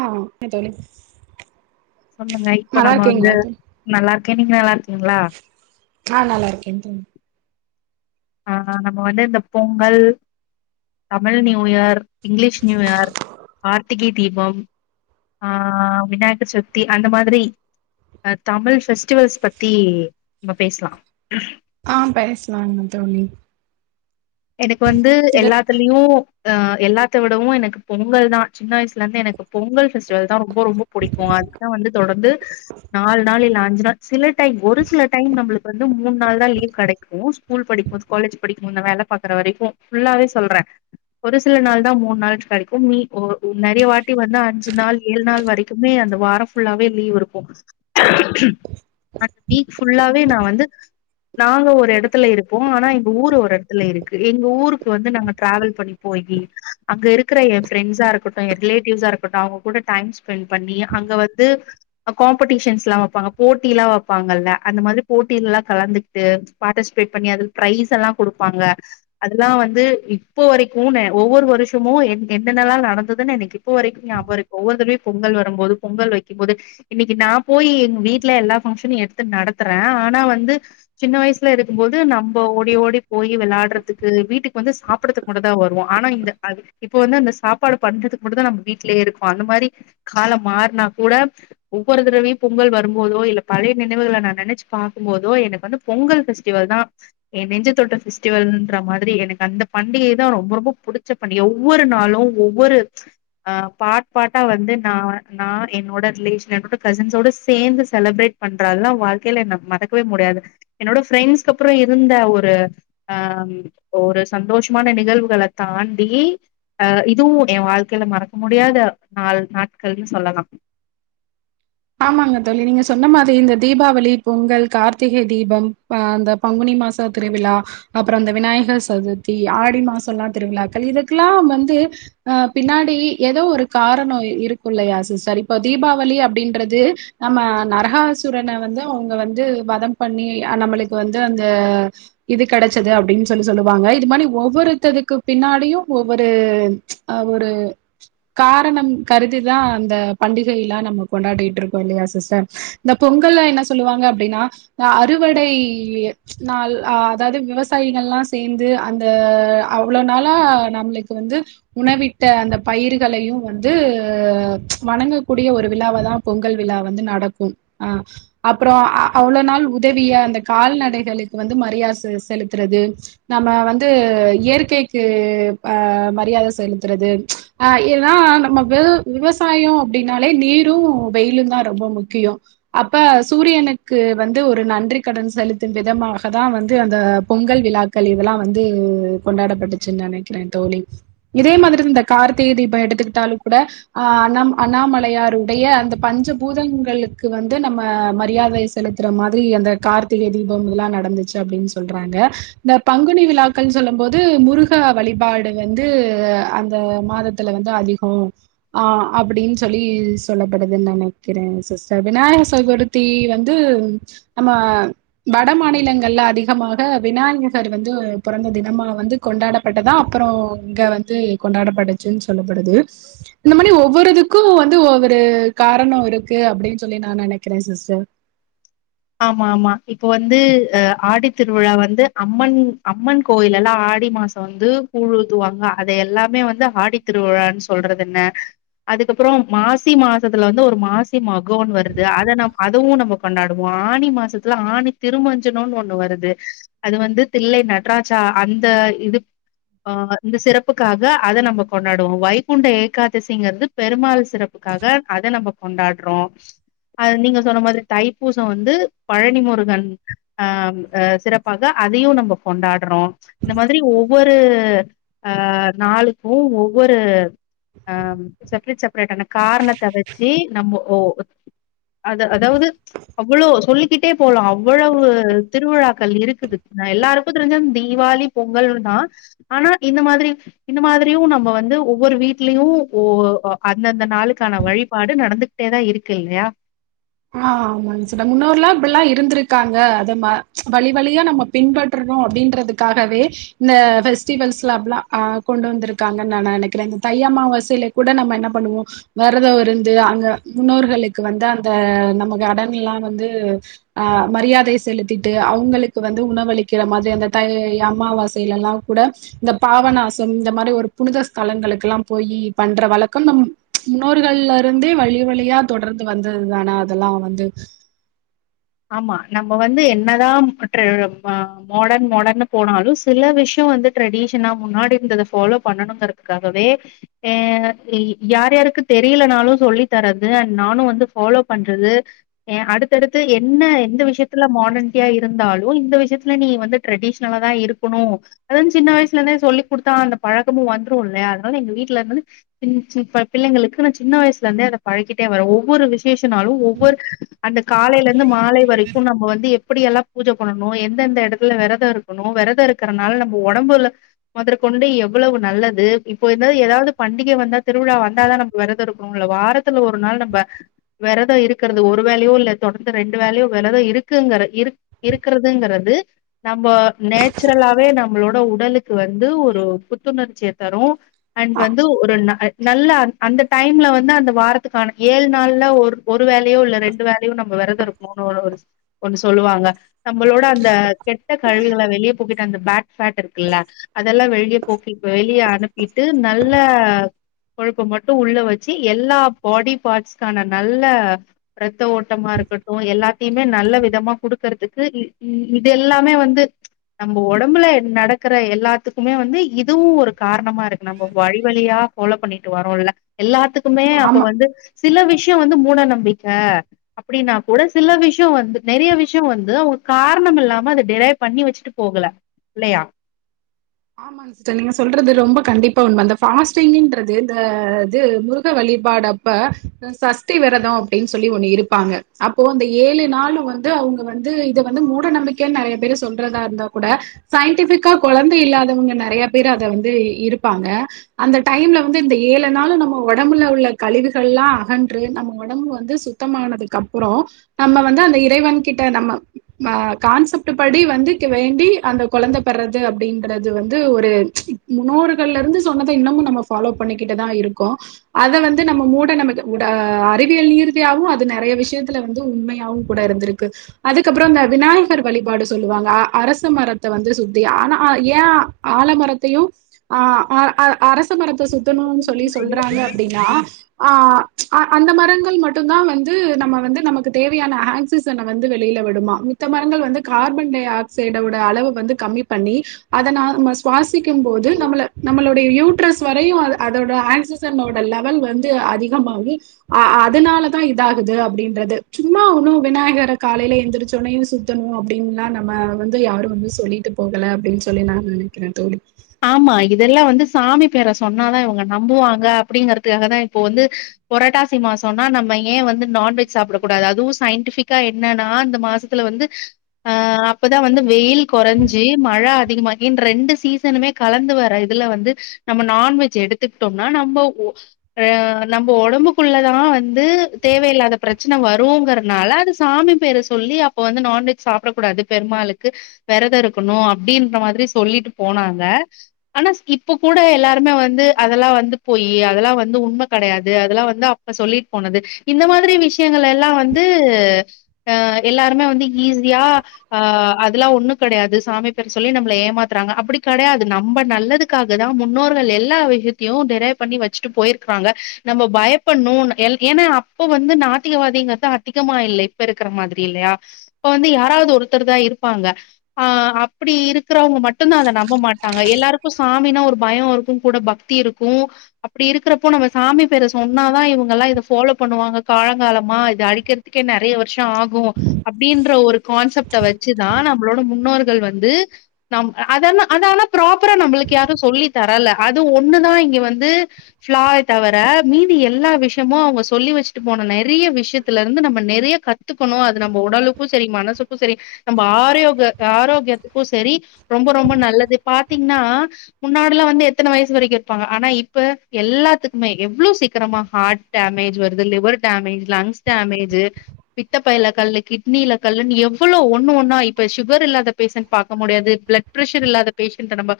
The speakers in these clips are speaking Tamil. ஆ எந் தோழி சொல்லுங்க இப்போ நல்லா நம்ம வந்து இருக்கீங்களா தோழி நல்லாருக்கேன் நீங்க நல்லா இருக்கிங்ளா ஆ நல்லாருக்கேன் தோழி ஆ நம்ம வந்து இந்த Pongal Tamil new year English new year Karthigai Deepam ஆ விநாயகர் சதுர்தி அந்த மாரி ஹ தமிழ் பெஸ்டிவல்ஸ் பத்தி நம்ம பேசலாம் ஆ பேசலாங்க தோழி எனக்கு வந்து இந்த எல்லாத்துலயு ஆ எல்லாத்த விடவும் எனக்கு பொங்கல் தா சின்ன வயிசுல இருந்து எனக்கு பொங்கல் பெஸ்டிவல் தா ரொம்ப ரொம்ப புடிக்கும் அதுதா வந்து தொடர்ந்து நாலு நாள் அஞ்சு நாள் சில டைம் ஒரு சில டைம் நம்மளுக்கு வந்து மூணு நாள் தா லீவ் கெடைக்கும் ஸ்கூல் படிக்கும்பது காலேஜ் படிக்கும் வேலை பாக்கற வரைக்கும் ஃபுல்லாவே சொல்றே ஒரு சில நாள் தான் மூண் நாள் கெடைக்கு நீ ஓ ஓ நெறைய வாட்டி வந்து அஞ்சு நாள் ஏழு நாள் வரைக்குமே அந்த வாரம் ஃபுல்லாவே லீவ் இருக்கும் அந்த வீக் ஃபுல்லாவே நா வந்து நாங்க ஒரு எடத்துல இருப்போம் ஆனா இங்க ஊரு ஒரு எடத் துல இருக்கு எங்க ஊருக்கு வந்து நாங்க டிராவல் பண்ணி போயி அங்க இருக்கிற ஏ ஃப்ரெண்ட்ஸா இருக்கட்டும் ஏ ரிலேட்டிவ்ஸா இருக்கட்டும் அவுங்க கூட டைம்ஸ்பெண்ட் பண்ணி அங்க வந்து அகோம்படிஷன்ஸ் எல்லா வைப்பாங்க போட்டில்லா வைப்பாங்கல்ல அந்த மாரி போட்டில எல்லா கலந்து கிட்டு பார்ட்டிசிபேட் பண்ணி அதுல பிரைஸ் எல்லா குடு பாங்க அதுல்லா வந்து இப்போ வரைக்கும் நே ஒவ்வொரு வருஷமும் என் என்னல்லா நடந்ததுன்னு எனக்கு இப்போ வரைக்கும் அப்ப வரைக்கும் ஒவ்வொரு தடவயு பொங்கல் வரும்போது பொங்கல் வைக்கிபோது இன்னைக்கு நா போயி எங்க வீட்ல எல்லா பங்க்ஷனும் எடுத்து நடத்துறே ஆனா வந்து சின்ன வயிசுல இருக்கும்போது நம்ப ஓடி ஓடி போயி விளையாடுறதுக்கு வீட்டுக்கு வந்து சாப்புடறதுக்கு மட்டு தா வருவோம் ஆனா இந்த அது இப்ப வந்து அந்த சாப்பாடு பண்றதுக்கு மட்டு தா நம்ம வீட்லயே இருக்கும் அந்த மாரி காலம் மாற்னா கூட ஒவ்வொரு தடவையும் பொங்கல் வரும்போதோ இல்ல பழைய நினைவுகளை நா நெனைச்சு பாக்கும் போதோ எனக்கு வந்து பொங்கல் பெஸ்டிவல் தா ஏ நெஞ்ச தொட்ட பெஸ்டிவல்ன்ற மாதிரி எனக்கு அந்த பண்டிகைதா ரொம்ப ரொம்ப புடிச்ச பண்டிகை ஒவ்வொரு நாளும் ஒவ்வொரு ஆ பாட் பாட்டா வந்து நா நா என்னோட ரிலேஷன் என்னோட கசின்ஸோட சேந்து செலபிரேட் பண்றதுல்லா வாழ்க்கைல என்ன மறக்கவே முடியாது என்னோட ஃப்ரெண்ட்ஸ்கு அப்புறம் இருந்த ஒரு அ ஒரு சந்தோஷமான நிகழ்வுகள தாண்டி அ இதுவும் ஏ வாழ்க்கைல மறக்க முடியாத நாலு நாட்கள்னு சொல்லலாம் ஆமாங்க தோழி நீங்க சொன்ன மாரி இந்த தீபாவளி பொங்கல் கார்த்திகை தீபம் அ அந்த பங்குனி மாசா திருவிழா அப்புற அந்த விநாயகர் சதுர்த்தி ஆடி மாசோல்லா திருவிழாக்கள் இதுக்கெல்லா வந்து ஹ பின்னாடி ஏதோ ஒரு காரணம் இருக்கும் இல்லையா சிஸ்டர் இப்போ தீபாவளி அப்பிடின்ற து நம்ம நரகாசுரனை வந்து அவுங்க வந்து வதம் பண்ணி நம்மளுக்கு வந்து அந்த இது கிடைச்சது அப்பிடின்னு சொல்லி சொல்லுவாங்க இது மாரி ஒவ்வொருத்தருக்கு பின்னாடியும் ஒவ்வொரு ஒரு காரணம் கருதிதா அந்த பண்டிகைய எல்லா நம்ம கொண்டாடி இருக்கும் இல்லயா சிஸ்டர் இந்த பொங்கல்லா என்ன சொல்லுவாங்க அப்பிடின்னா அறுவடை நாள் அதாவுது விவசாயிங்கல்லா சேந்து அந்த அவ்ள நாளா நம்மளுக்கு வந்து உணவிட்ட அந்த பயிர்களையு வந்து வணங்க கூடிய ஒரு விழா வாதா பொங்கல் விழா வந்து நடக்கும் ஆ அப்புற அவ்ள நாள் உதவிய அந்த கால்நடைகளுக்கு வந்து மரியாத செ செலுத்துறது நம்ம வந்து இயற்கைக்கு ஆ மரியாத செலுத்துறது ஆ ஏன்னா நம்ம விவ விவசாயம் அப்பிடின்னாலே நீரும் வெயிலுந்தா ரொம்ப முக்கியம் அப்ப சூரியனுக்கு வந்து ஒரு நன்றி கடன் செலுத்தும் விதமாக தா வந்து அந்த பொங்கல் விழாக்கள் இதெல்லா வந்து கொண்டாடப்பட்டுச்சுன்னு நெனக்கிறே தோழி இதே மாதிரி இந்த கார்த்திகை தீப எடுத்துக்கிட்டாலுங் கூட ஹ அண்ணா அண்ணாமலையார் உடைய அந்த பஞ்ச பூதங்களுக்கு வந்து நம்ம மரியாதை செலுத்துற மாரி அந்த கார்த்திகை தீபம் இதெல்லா நடந்துச்சு அப்பிடின்னு சொல்றாங்க இந்த பங்குனி விழாக்கள்னு சொல்ல போது முருக வழிபாடு வந்து அந்த மாதத்துல வந்து அதிகோ ஹ அப்பிடின்னு சொல்லி சொல்லப்படு நெனக்கிறேன் சிஸ்டர் விநாயகர் சதுர்த்தி வந்து நம்ம வட மாநிலங்கள்ல அதிகமாக விநாயகர் வந்து பொறந்த தினமா வந்து கொண்டாட பட்டதா அப்புற இங்க வந்து கொண்டாடப்படுச்சுன்னு சொல்லப்படுது இந்த மாரி ஒவ்வொருதுக்கும் வந்து ஒவ்வொரு காரணோ இருக்கு அப்பிடின் சொல்லி நா நெனைக்கிறே சிஸ்டர் ஆமா மா இப்ப வந்து ஹ ஆடி திருவிழா வந்து அம்மன் அம்மன் கோயில் எல்லா மாசம் வந்து கூழ் ஊத்து வாங்க அத எல்லாமே வந்து ஆடி திருவிழான்னு சொல்றது என்ன அதுக்கப்புறம் மாசி மாசத்துல வந்து ஒரு மாசி மகோன் வருது அத நம்ம அதுவும் நம்ம கொண்டாட் ஆணி மாசத்துல ஆணி திருமஞ்சனோன் ஒண்ணு வருது அது வந்து தில்லை நடராஜா அந்த இது ஆ இந்த சிறப்புக்காக அத நம்ம கொண்டாடுவோ வைகுண்ட ஏகாதேசிங்கறது பெருமாள் சிறப்புக்காக அத நம்ம கொண்டாடுறோ நீங்க சொன்ன மாதிரிதா தை பூசம் வந்து பழனி முருகன் ஆ ஹ சிறப்பாக அதையு நம்ம கொண்டாடுறோம் இந்த மாதிரி ஒவ்வொரு ஆ நாளுக்கு ஒவ்வொரு ஆ செப்ரேட் செப்ரேடான காரணத்த வச்சு நம்ம ஓ அது அதாவுது அவ்வுளோ சொல்லிக்கிட்டே போலா அவ்ளவு திருவிழாக்கள் இருக்குது நா எல்லாருக்கு தெரிஞ்சது தீபாளி பொங்கல் தா ஆனா இந்த மாதிரி இந்த மாதிரியு நம்ம வந்து ஒவ்வொரு வீட்லயு ஓ அந்தந்த நாளுக்கான வழிபாடு நடந்துகிட்டேதா இருக்கு இல்லயா ஆ ஆமாங்சர் முன்னோர்லா அப்புடல்லா இருந்திருக்காங்க அத வழி வழியா நம்ம பின்பற்றணு அப்பிடின்றதுக்காகவே இந்த பெஸ்டிவல்ஸ்லா அப்புலா ஹ கொண்டு வந்திருக்காங்கன்னு நா நெனைக்கிறேன் இந்த தை அம்மா வாசைல கூட நம்ம என்ன பண்ணுவோ விரத இருந்து அங்க முன்னோர்களுக்கு வந்து அந்த இந்த நமக்கு கடன்லா வந்து ஹ மரியாதை செலுத்திட்டு அவுங்களுக்கு வந்து உணவளிக்கிற மாரி அந்த தை அமாவாசையில்லலாங் கூட இந்த பாவநாசம் இந்த மாரி ஒரு புனித ஸ்தலங்களுக்குல்லா போயி பண்ற வழக்கம் நம் முன்னோர்கள்ல இருந்தே வழி வழியா தொடர்ந்து வந்து தது தானா அதுல்லா வந்து ஆமா நம்ம வந்து என்னதான் ட்ரெ மாடர்ன் மாடர்னு போனாலும் சில விஷய வந்து ட்ரெடிஷனா முன்னாடி இருந்தத ஃபாலோ பண்ணணுங்கறதுகாகவே ஏ யார் யாருக்கு தெரியலனாலும் சொல்லி தரது அண்ட் நானு வந்து ஃபாலோ பண்றது ஏ அடுத்தடுத்து எ என்ன எந்த விஷயத்துல மாடன்டியா இருந்தாலும் இந்த விஷயத்துல நீ வந்து ட்ரெடிஷனல தா இருக்கணு அதந்து சின்ன வயிசுல இருந்தே சொல்லி குடுத்தா அந்த பழக்கமும் வந்துரும் இல்லயா அதுனால எங்க வீட்ல இருந்து சின் ப பிள்ளைங்களுக்கு நா சின்ன வயிசுல இருந்தே அத பழகிட்டே வரேன் ஒவ்வொரு விசேஷனாலும் ஒவ்வொரு அந்த காலை வந்து மாலை வரைக்கும் நம்ம வந் எப்பிடி எல்லா பூஜை பண்ணணும் எந்தெந்த எடத்துல விரத இருக்கணு விரத இருக்கறனால நம்ம ஒடம்புல முதர் கொண்டு எவ்ளவு நல்லது இப்போ இந்தாது ஏதாவுது பண்டிகை வந்தா திருவிழா வந்தாதா நம்ம விரத இருக்கணு இல்ல வாரத்துல ஒரு நாள் நம்ப விரதோ இருக்கறது ஒரு வேலையோ இல்ல தொடர் இந்த ரெண்டு வேலையு விரத இருக்குங்கற இருக் இருக்கறதுங்கறது நம்ம நேச்சுரலாவே நம்மளோட உடலுக்கு வந்து ஒரு புத்துணர்ச்சிய தரும் அண்ட் வந்து ஒரு நாள் நல்லா அந்த டைம்ல வந்து அந்த வாரத்துக்கான ஏழ் நாள்ல ஒரு ஒரு வேலையோ இல்ல ரெண்டு வேலையோ நம்ம விரத் த இருக்கனு ஓனோ ஒன்னு சொல்லுவாங்க நம்மளோட அந்த கெட்ட கழிவுகள வெளிய போக்கிட்டு அந்த பேட் ஃபேட் இருக்குல்ல அதெல்லா வெளிய போக்கி வெளியே அனுப்பிட்டு நல்ல கொழுப்ப மட்டு உள்ள வச்சு எல்லா பாடி பார்ட்ஸ்கான நல்ல ரத்த ஓட்டமா இருக்கட் டு‌ எல்லாத்தையுமே நல்ல விதமா குடுக்கற்துக்கு இ இது எல்லாமே வந்து நம்ம ஒடம்புல நடக்குற எல்லாத்துக்குமே வந்து இதுவு ஒரு காரணமா இருக்கு நம்ம வழி வழியா ஃபாலோ பண்ணிட்டு வரோல்ல எல்லாத்துக் குமே அப்ப ஆமா வந்து சில விஷ்யோ வந்து மூட நம்பிக்க அப்டின்னா கூட சில விஷ்யொ வந்து நெறைய விஷ்யொ வந்து அவுங்க காரணம் இல்லாம அத டெலேவ் பண்ணி வச்சுட்டு போகல இல்லயா ஆமாங்க சிஸ்டர் நீங்க சொல்றது ரொம்ப கண்டிப்பா உண்ம இந்த ஃபாஸ்டிங்குன்றது இந்த‌ து முருக வழிபாடு அப்ப சஸ்டி வெரதொ அப்டின் சொல்லி ஒன்னு இருப்பாங்க அப்போ அந்த ஏழு நாளு வந்து அவுங்க வந்து இத வந்து மூட நம்பிக்கன் நெறைய பேரு சொல்றதா இருந்தா கூட சயின்டிஃபிக்கா கொழந்தை இல்லா தவுங்க நெறைய பேரு அத வந்து இருப்பாங்க அந்த டைம்ல வந்து இந்த ஏழு நாளு நம்ம ஒடம்புல உள்ள கழிவுகள்லா அகன்று நம்ம ஒடம்பு வந்து சுத்தமானதுக்கப்புறொ‌ நம்ம வந்து அந்த இறைவன் கிட்ட நம்ம ஆ கான்செப்ட்டு படி வந்து வேண்டி அந்த கொழந்த பெர்றது அப்டின் றது வந்து ஒரு முன்னோர்கள்லருந்து சொன்னத இன்னமு நம்ம ஃபாலோ பண்ணிக்கிட்டுதா இருக்கோ அத வந்து நம்ம மூட நமக்கு உட அறிவியல் நீறுதியாவு அது நறைய விஷ்யத்துல வந்து உண்மையாவு கூட இருந்துருக்கு அதுக்கப்புறொ இந்த விநாயகர் வழிபாடு சொல்லுவாங்க அரச மரத்த வந்து சுத்தி ஆனா அ ஏ ஆலமரத்தயு அ அ அ அர ச மரத்த சுத்தணுன் சொல்லி சொல்றாங்க அப்டின்னா ஆ அ அந்த மரங்கள் மட்டுந்தா வந்து நம்ம வந்து நமக்கு தேவையான ஆக்சிசன வந்து வெளில விடுமா மித்த மரங்கள் வந்து கார்பன் டை ஆக்சைடோட அளவ வந்து கம்மி பண்ணி அதனாம சுவாசிக்கும் போது நம்மள நம்மளோடைய யூட்ரஸ் வரையு அ அதோட ஆக்சிசனோட லெவல் வந்து அதிகமாகி அ அதனாலதா இதாகுது அப்டின்றது சும்மா ஒன்னு விநாயகர காலைல எந்திரிச்சொனயு சுத்தணு அப்டின்லா நம்ம வந்து யாரு வந்து சொல்லிட்டு போகல அப்டின் சொல்லி நா நனைக்கிறே தோழி ஆமா இதெல்லா வந்து சாமி பேர சொன்னாதா இவுங்க நம்புவாங்க அப்டிங்கறதுக்காக தா இப்பொ வந்து பொரட்டாசி மாசொன்னா நம்ம ஏ வந்து நான்வெஜ் சாப்புடக் கூடாது அதுவு சயின்டிஃபிக்கா என்னனா இந்த மாசத்துல வந்து அ அப்பதா வந்து வெயில் கொறஞ்சு மழ அதிகமாகி ரெண்டு சீ சனுமே கலந்து வர இதுல வந்து நம்ம நான்வெஜ் எடுத்துக்குட்டோன்னா நம்ம ஒ ஆ நம்ம ஒடம்புக்குள்ளதா வந்து தேவையில்லாத பிரச்சன வருங்குறனால அது சாமி பேர சொல்லி அப்ப வந்து நான்வெஜ் சாப்புடக் கூடாது பெருமாளுக்கு வெரத இருக்கனு அப்டின்ற மாதிரி சொல்லிட்டு போனாங்க ஆனா இப்ப கூட எல்லாருமே வந்து அதல்லா வந்து பொய்யி அதல்லா வந்து உண்ம கடயாது அதல்லா வந்து அப்ப சொல்லிட் போனது இந்த மாதிரி விஷ்யங்கள் எல்லா வந்து அ எல்லாருமே வந்து ஈஸியா ஆ அதல்லா ஒன்னு கடையாது சாமி பேர் சொல்லி நம்மள ஏமாத்துறாங்க அ ப்புடி கடையாது நம்ப நல்லதுக்காக தா முன்னோர்கள் எல்லா விஷ்யத்தையு டெரே பண்ணி வச்சுட்டு போயிருக்குறாங்க நம்ப பயப்பட்ணு‌ எல் ‌ஏனா அப்ப வந்து நாத்திகவாதிங்கற்து அதிகமா இல்ல இப்ப இருக்குற மாதிரி இல்லயா அப்ப வந்து யாராவுது ஒருத்தர் தா இருப்பாங்க ஆ அப்புடி இருக்குறவுங்க மட்டுந்தா அத நம் ப மாட்டாங்க எல்லாருக்கு சாமினா ஒரு பயம் இருக்கு கூட பக்தி இருக்கு அப்டி இருக்குறப்போ நம்ம சாமி பேர சொன்னாதா இவுங்கல்லா இத ஃபாலோ பண்ணுவாங்க காலங்காலமா இது அழிக்கிறதுக்கே நறைய வருஷ ஆகு அப்டின்ற ஒரு கான்செப்ட வச்சுதா நம்மளோட முன்னோர்கள் வந்து நம் அதல்லா அதானா‌ ப்ராப்பரா நம்மளுக்கு யாரு சொல்லி தரல அது ஒன்னுதா இங்க வந்து ஃப்ளாவே தவிர மீதி எல்லா விஷ்யமு அவுங்க சொல்லி வச்சுட்டு போன நெறைய விஷ்யத்துலருந்து நம்ம நெறைய கத்துக்கனு அது நம்ம உடலுக்கு செரி மனசுக்கு ‌செரி நம்ம ஆர்யோக ஆரோக்கியத்துக்கு செரி ரொம்ப ரொம்ப நல்ல இது பாத்தீங்னா முன்னாடிலா வந்து எத்தன வயசு வரைக்கு இருப்பாங்க ஆனா இப்ப எல்லாத்துக்குமே எவ்ளோ சீக்கிரமா ஹார்ட் டேமேஜ் வருது லிவர் டேமேஜ் லங்ஸ் டேமேஜு பித்தப்பைல கல்லு கிட்னில கல்லுன் எவ்வளோ ஒன்னு ஒன்னா இப்ப ஷுகர் இல்லாத பேஷன்ட் பாக்க முடியாது பிளட் ப்ரஷர் இல்லாத பேஷண்ட நம்ப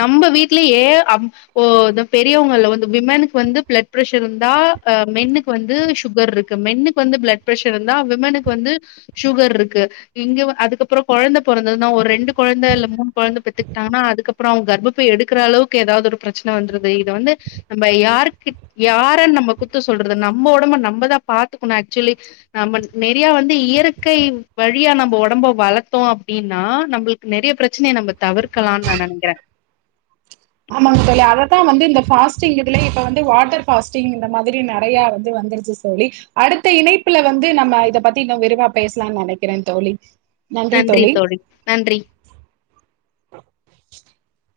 நம்ப வீட்லயே அம் ஓ இந்த பெரியவங்கள்ல வந்து விமனுக்கு வந்து பிளட் ப்ரஷர் இருந்தா அ மென்னுக்கு வந்து ஷுகர்ருக்கு மென்னுக்கு வந்து பிளட் ப்ரஷர் இருந்தா விமனுக்கு வந்து ஷுகர்ருக்கு இங்க அதுக்கப்புறொ கொழந்த பொறந்ததுனு ஒரு ரெண்டு கொழந்த இல்ல மூணு கொழந்த பெத்து க்டாங்னா அதுக்கப்றொ அவுங்க கர்ப்பபை எடுக்குற அளவுக்கு எதாவுது ஒரு பிரச்சன வந்தருது இத வந்து நம்ப யாருக்கிட் யார நம்ம குத்தொ சொல்றது நம்ம ஒடம்ப நம்பதா பாத்துக்கணு ஆக்சுவலி நம்ப நெறையா வந்து இயற்கை வழியா நம்ப ஒடம்ப வளத்தோ அப்டின்னா நம்புளுக் நெறைய ப்ரெச்சனய நம்ப தவிர் கலான் நா நனக்கிற ஆமாங் தோழி அததா வந்து இந்த ஃபாஸ்டிங் இதுல இப்ப வந்து வாட்டர் ஃபாஸ்டிங் இந்த மாதிரி நெறைய வந்து வந்துருச்சு தோழி அடுத்த இணைப்புல வந்து நம்ம இத பத்தி இன்னு விரிவா பேசலா நெனக்கிறே தோழி நன்றி தோழி நன்றி [unintelligible]